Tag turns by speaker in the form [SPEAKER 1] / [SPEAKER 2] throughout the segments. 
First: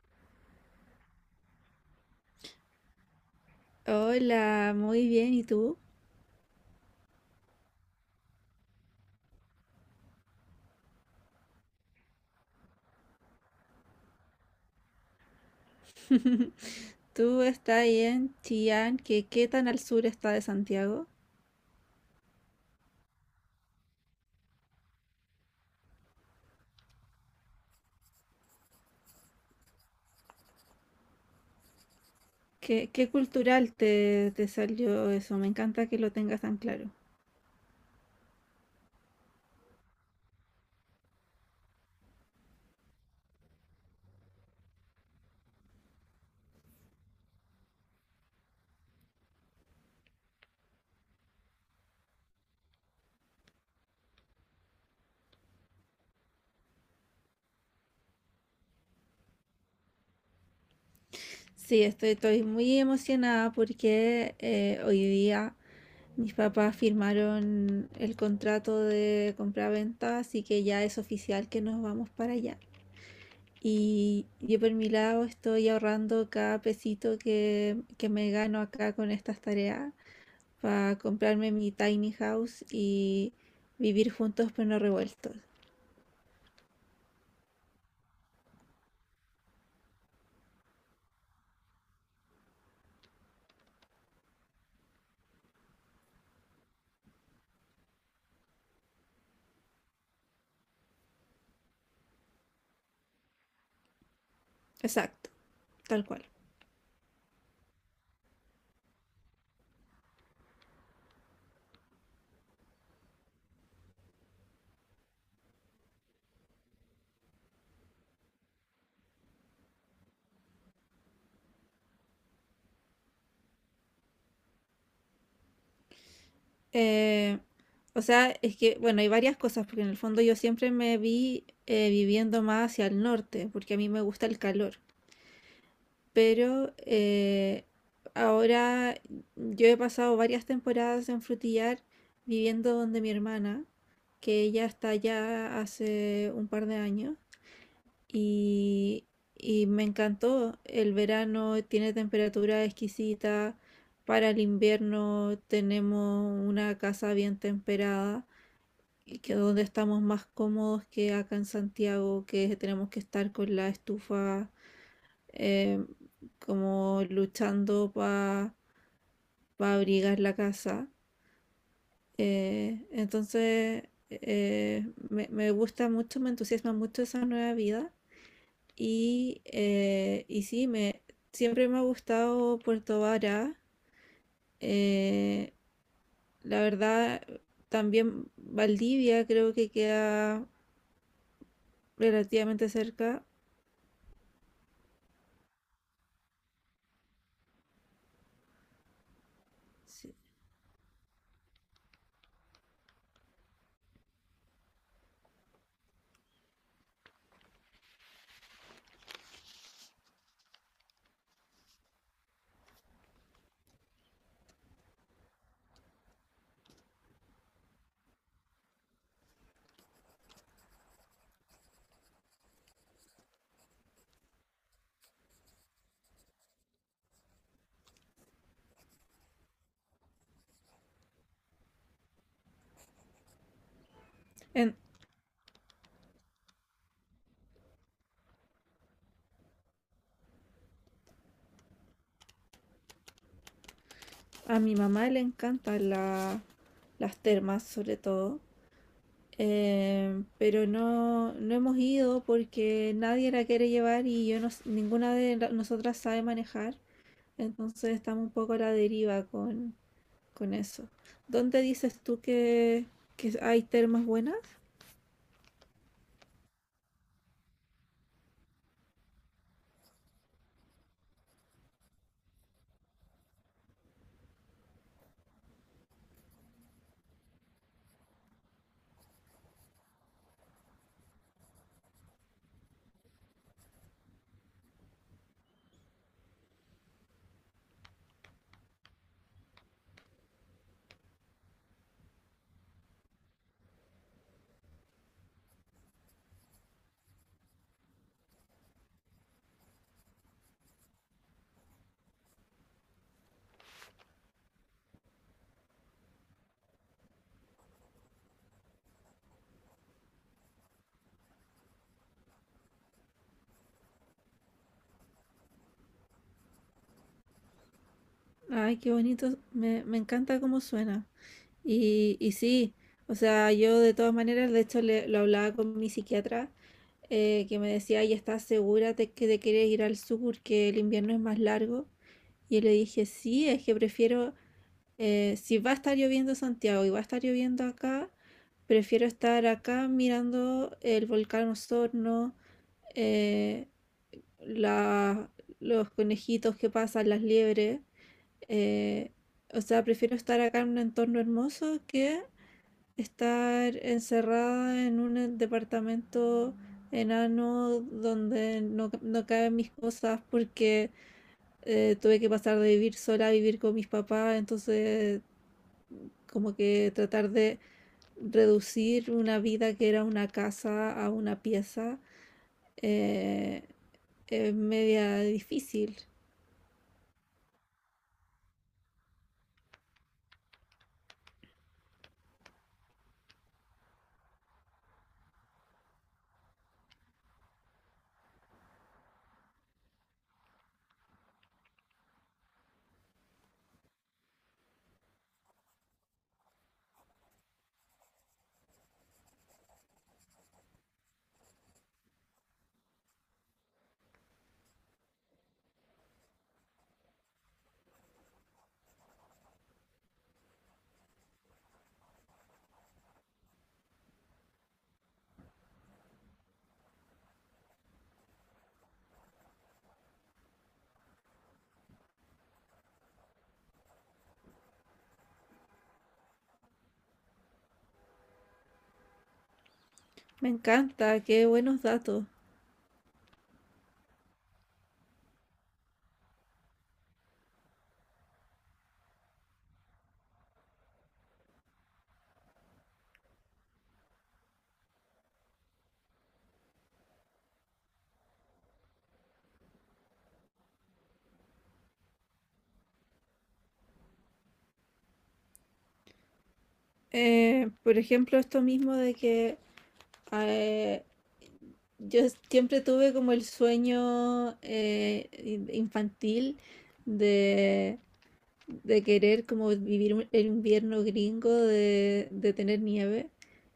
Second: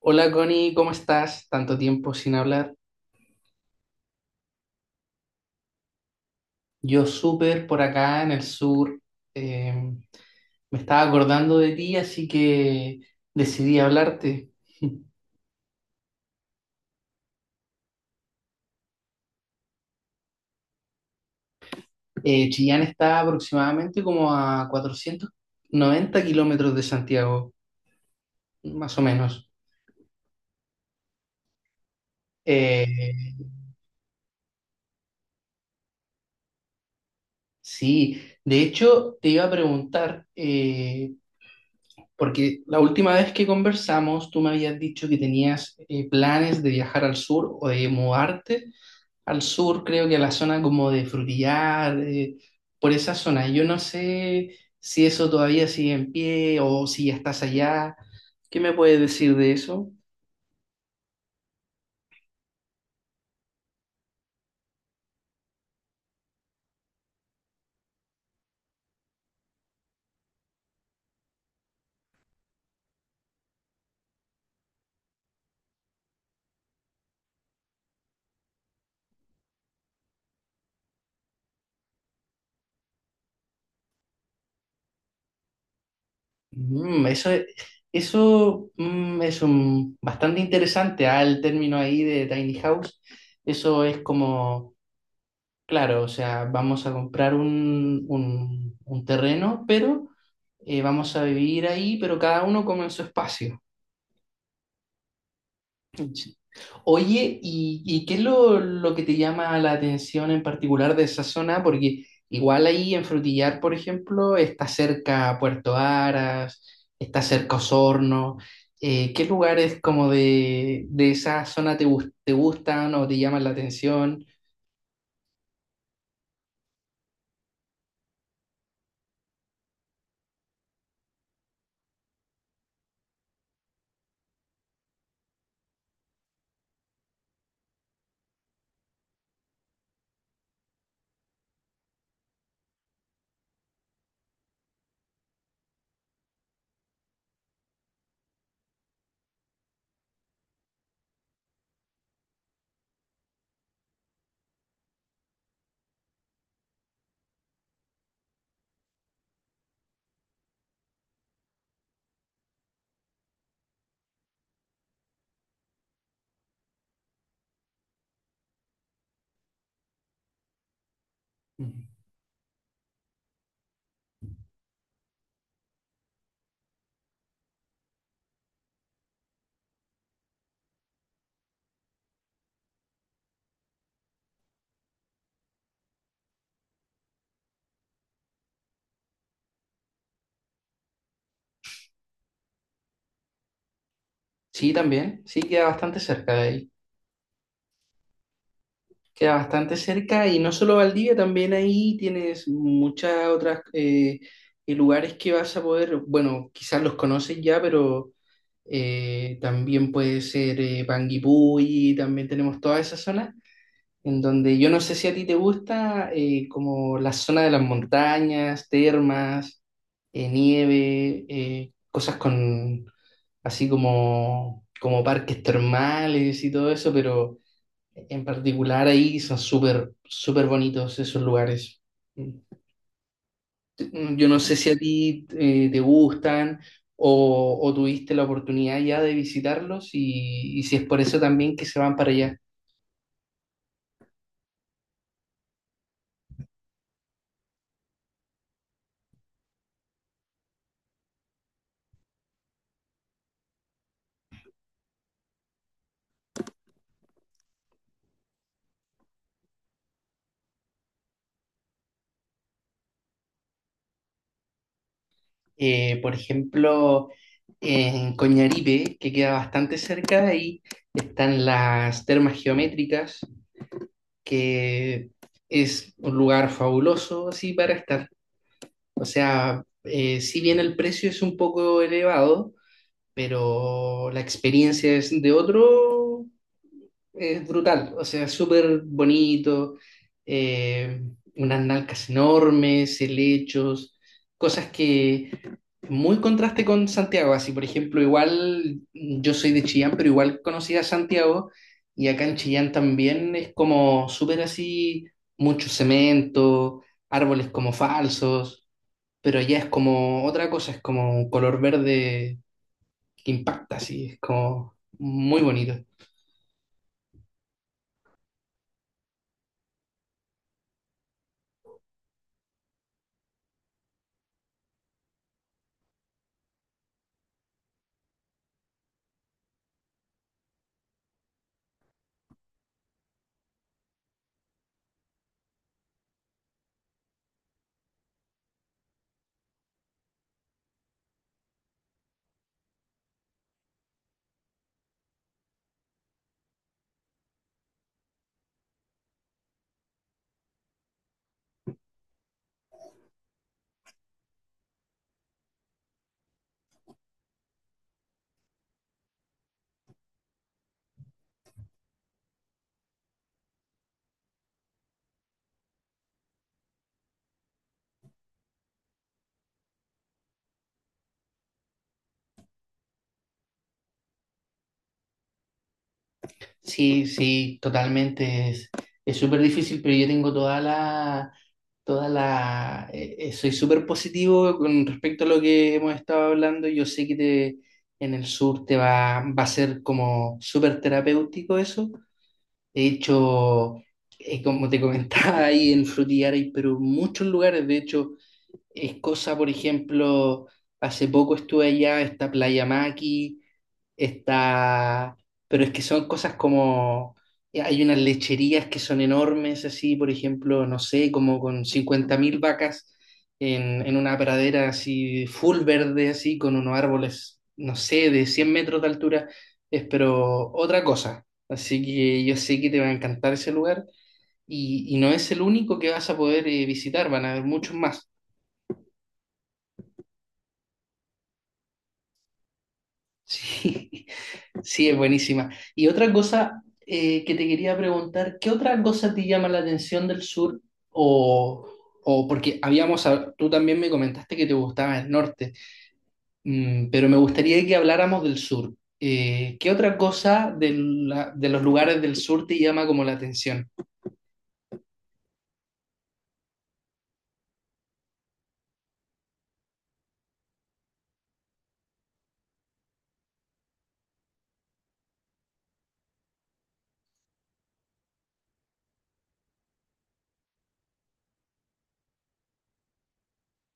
[SPEAKER 1] Hola Connie, ¿cómo estás? Tanto tiempo sin hablar.
[SPEAKER 2] Hola, muy bien, ¿y tú?
[SPEAKER 1] Yo súper por acá en el sur. eh, me estaba acordando de ti, así que decidí hablarte.
[SPEAKER 2] ¿Tú estás ahí en Chillán? ¿Qué tan al sur está de Santiago?
[SPEAKER 1] Chillán está aproximadamente como a 490 kilómetros de Santiago, más o menos.
[SPEAKER 2] ¿Qué
[SPEAKER 1] Eh,
[SPEAKER 2] cultural te salió eso? Me encanta que lo tengas tan claro.
[SPEAKER 1] sí, de hecho te iba a preguntar, porque la última vez que conversamos tú me habías dicho que tenías planes de viajar al sur o de mudarte, al sur, creo que a la zona como de Frutillar, por esa zona. Yo no sé si eso todavía sigue en pie o si ya estás allá. ¿Qué me puedes decir de eso?
[SPEAKER 2] Sí, estoy muy emocionada porque hoy día mis papás firmaron el contrato de compra-venta, así que ya es oficial que nos vamos para allá. Y yo por mi lado estoy ahorrando cada pesito que me gano acá con estas tareas para comprarme mi tiny house y vivir juntos pero no revueltos.
[SPEAKER 1] Mm, eso es, eso es un, bastante interesante, ah, el término ahí de tiny house. Eso es como, claro, o sea, vamos a comprar un terreno, pero vamos a vivir ahí, pero cada uno como en su espacio.
[SPEAKER 2] Exacto, tal cual.
[SPEAKER 1] Oye, ¿y qué es lo que te llama la atención en particular de esa zona? Porque igual ahí en Frutillar, por ejemplo, está cerca Puerto Aras, está cerca Osorno. ¿Qué lugares como de esa zona te gustan o te llaman la atención?
[SPEAKER 2] Eh, o sea, es que, bueno, hay varias cosas, porque en el fondo yo siempre me vi viviendo más hacia el norte, porque a mí me gusta el calor. Pero ahora yo he pasado varias temporadas en Frutillar viviendo donde mi hermana, que ella está allá hace un par de años. Y, y me encantó. El verano tiene temperatura exquisita. Para el invierno tenemos una casa bien temperada, y que donde estamos más cómodos que acá en Santiago, que tenemos que estar con la estufa eh, como luchando para abrigar la casa.
[SPEAKER 1] Ujú.
[SPEAKER 2] Entonces, me gusta mucho, me entusiasma mucho esa nueva vida. Y sí, siempre me ha gustado Puerto Vara. eh, la verdad, también Valdivia creo que queda relativamente cerca.
[SPEAKER 1] Sí, también, sí, queda bastante cerca de ahí. Queda bastante
[SPEAKER 2] Sí.
[SPEAKER 1] cerca y no solo Valdivia, también ahí tienes muchas otras lugares que vas a poder, bueno, quizás los conoces ya, pero también puede ser Panguipulli, también tenemos toda esa zona, en donde yo no sé si a ti te gusta como la zona de las montañas, termas, nieve, cosas con así como parques termales y todo eso, pero. En particular ahí son súper, súper bonitos esos lugares. Yo no sé si a
[SPEAKER 2] En-
[SPEAKER 1] ti te gustan o tuviste la oportunidad ya de visitarlos y si es por eso también que se van para allá.
[SPEAKER 2] a mi mamá le encantan las termas, sobre todo. Pero no, no hemos ido porque nadie la quiere llevar y yo no s- ninguna de nosotras sabe manejar. Entonces estamos un poco a la deriva con eso. ¿Dónde dices tú que hay termas buenas?
[SPEAKER 1] Por ejemplo, en Coñaripe, que queda bastante cerca de ahí, están las termas geométricas, que es un lugar fabuloso así para estar. O sea, si bien el precio es un poco elevado, pero la experiencia es de otro, es brutal, o sea, súper bonito, eh, unas nalcas enormes, helechos, cosas que muy contraste con Santiago, así por ejemplo, igual yo soy de Chillán, pero igual conocí a Santiago y acá en Chillán también es como súper así, mucho cemento, árboles como falsos. Pero allá es como otra cosa, es como un color verde que impacta, sí, es como muy bonito.
[SPEAKER 2] Ay, qué bonito, me encanta cómo suena. Y sí, o sea, yo de todas maneras, de hecho lo hablaba con mi psiquiatra, que me decía, ¿y estás segura de que te quieres ir al sur, que el invierno es más largo? Y yo le dije, sí, es que prefiero, si va a estar lloviendo en Santiago y va a estar lloviendo acá, prefiero estar acá mirando el volcán Osorno, eh, la- los conejitos que pasan, las liebres. eh, o sea, prefiero estar acá en un entorno hermoso que estar encerrada en un departamento enano donde no caben mis cosas porque tuve que pasar de vivir sola a vivir con mis papás, entonces como que tratar de reducir una vida que era una casa a una pieza eh, es media difícil.
[SPEAKER 1] Sí, sí, totalmente. Es súper difícil, pero yo tengo toda la, soy súper positivo con respecto a lo que hemos estado hablando. Yo sé que te, en el sur te va a ser como súper terapéutico eso. De hecho, como te comentaba ahí en Frutillar hay pero muchos lugares, de hecho, es cosa, por ejemplo, hace poco estuve allá, está Playa Maqui, está, pero es que son cosas como, hay unas lecherías que son enormes, así, por ejemplo, no sé, como con 50.000 vacas en una pradera así, full verde, así, con unos árboles, no sé, de 100 metros de altura, es pero otra cosa. Así que yo sé que te va a encantar ese lugar y no es el único que vas a poder visitar, van a haber muchos más.
[SPEAKER 2] Me encanta, qué buenos datos.
[SPEAKER 1] Sí, sí, es buenísima. Y otra cosa que te quería preguntar, ¿qué otra cosa te llama la atención del sur? O, o porque habíamos, tú también me comentaste que te gustaba el norte, pero me gustaría que habláramos del sur. ¿Qué otra cosa de los lugares del sur te llama como la atención?
[SPEAKER 2] Por ejemplo, esto mismo de que eh, yo siempre tuve como el sueño infantil de, de querer como vivir el invierno gringo de tener nieve.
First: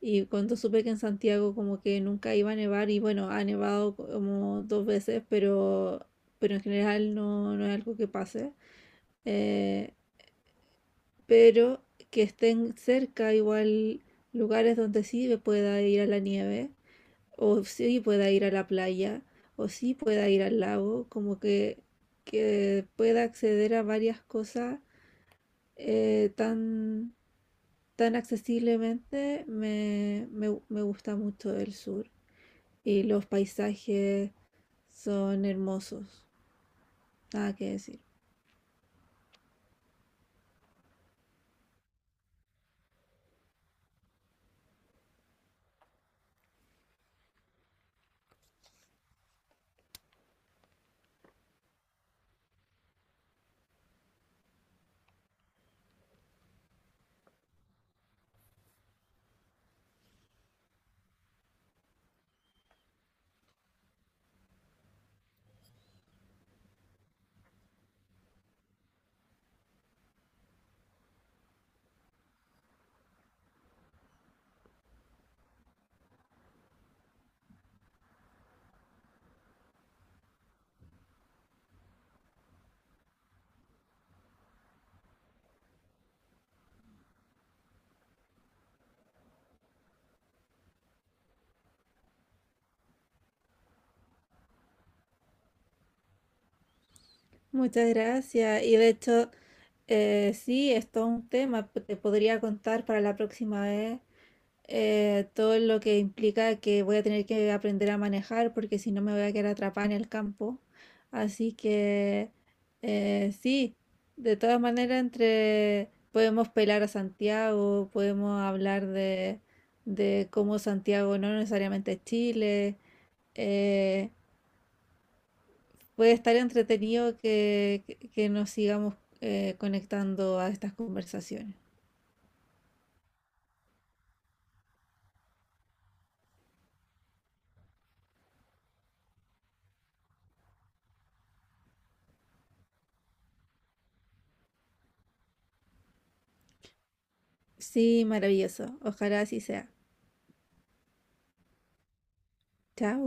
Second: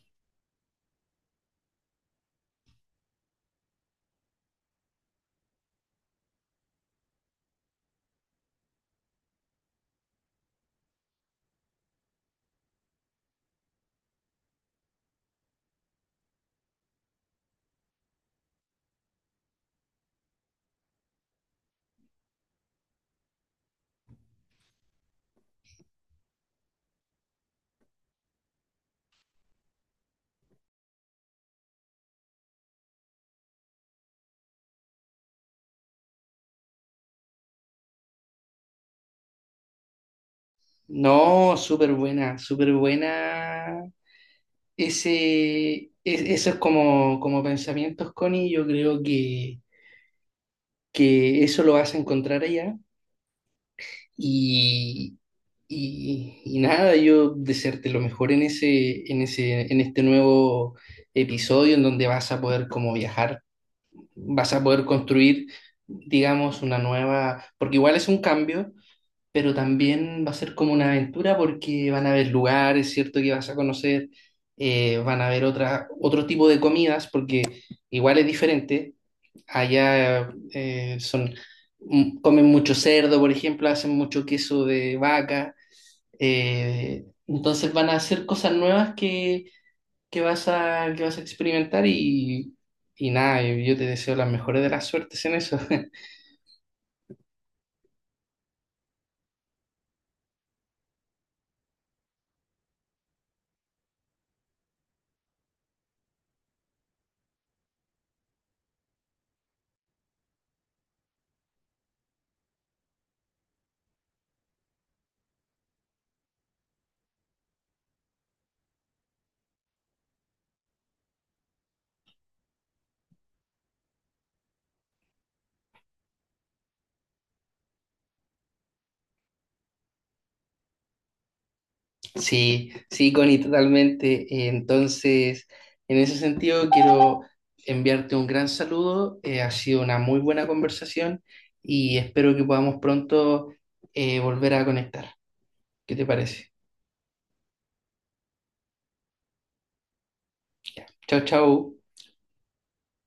[SPEAKER 2] Y cuando supe que en Santiago como que nunca iba a nevar, y bueno, ha nevado como dos veces, pero en general no, no es algo que pase. eh, pero que estén cerca igual lugares donde sí me pueda ir a la nieve, o sí pueda ir a la playa, o sí pueda ir al lago, como que pueda acceder a varias cosas eh, tan, tan accesiblemente, me gusta mucho el sur. Y los paisajes son hermosos, nada que decir.
[SPEAKER 1] No, súper buena, súper buena. Ese, esos como pensamientos, Connie, yo creo que eso lo vas a encontrar allá. Y, y nada, yo desearte lo mejor en ese, en este nuevo episodio en donde vas a poder como viajar, vas a poder construir, digamos, una nueva, porque igual es un cambio, pero también va a ser como una aventura porque van a haber lugares, ¿cierto? Que vas a conocer, van a haber otra, otro tipo de comidas porque igual es diferente. Allá son, comen mucho cerdo, por ejemplo, hacen mucho queso de vaca. Entonces van a hacer cosas nuevas que vas a experimentar y nada, yo te deseo las mejores de las suertes en eso.
[SPEAKER 2] Muchas gracias. Y de hecho, sí, es todo un tema. Te podría contar para la próxima vez todo lo que implica que voy a tener que aprender a manejar, porque si no me voy a quedar atrapada en el campo. Así que sí, de todas maneras, entre podemos pelar a Santiago, podemos hablar de cómo Santiago no necesariamente es Chile. eh, Puede estar entretenido que nos sigamos conectando a estas conversaciones.
[SPEAKER 1] Sí, sí, Connie, totalmente. Entonces, en ese sentido, quiero enviarte un gran saludo. Ha sido una muy buena conversación y espero que podamos pronto volver a conectar. ¿Qué te parece?
[SPEAKER 2] Sí, maravilloso. Ojalá así sea.
[SPEAKER 1] Chao, chao.
[SPEAKER 2] Chao.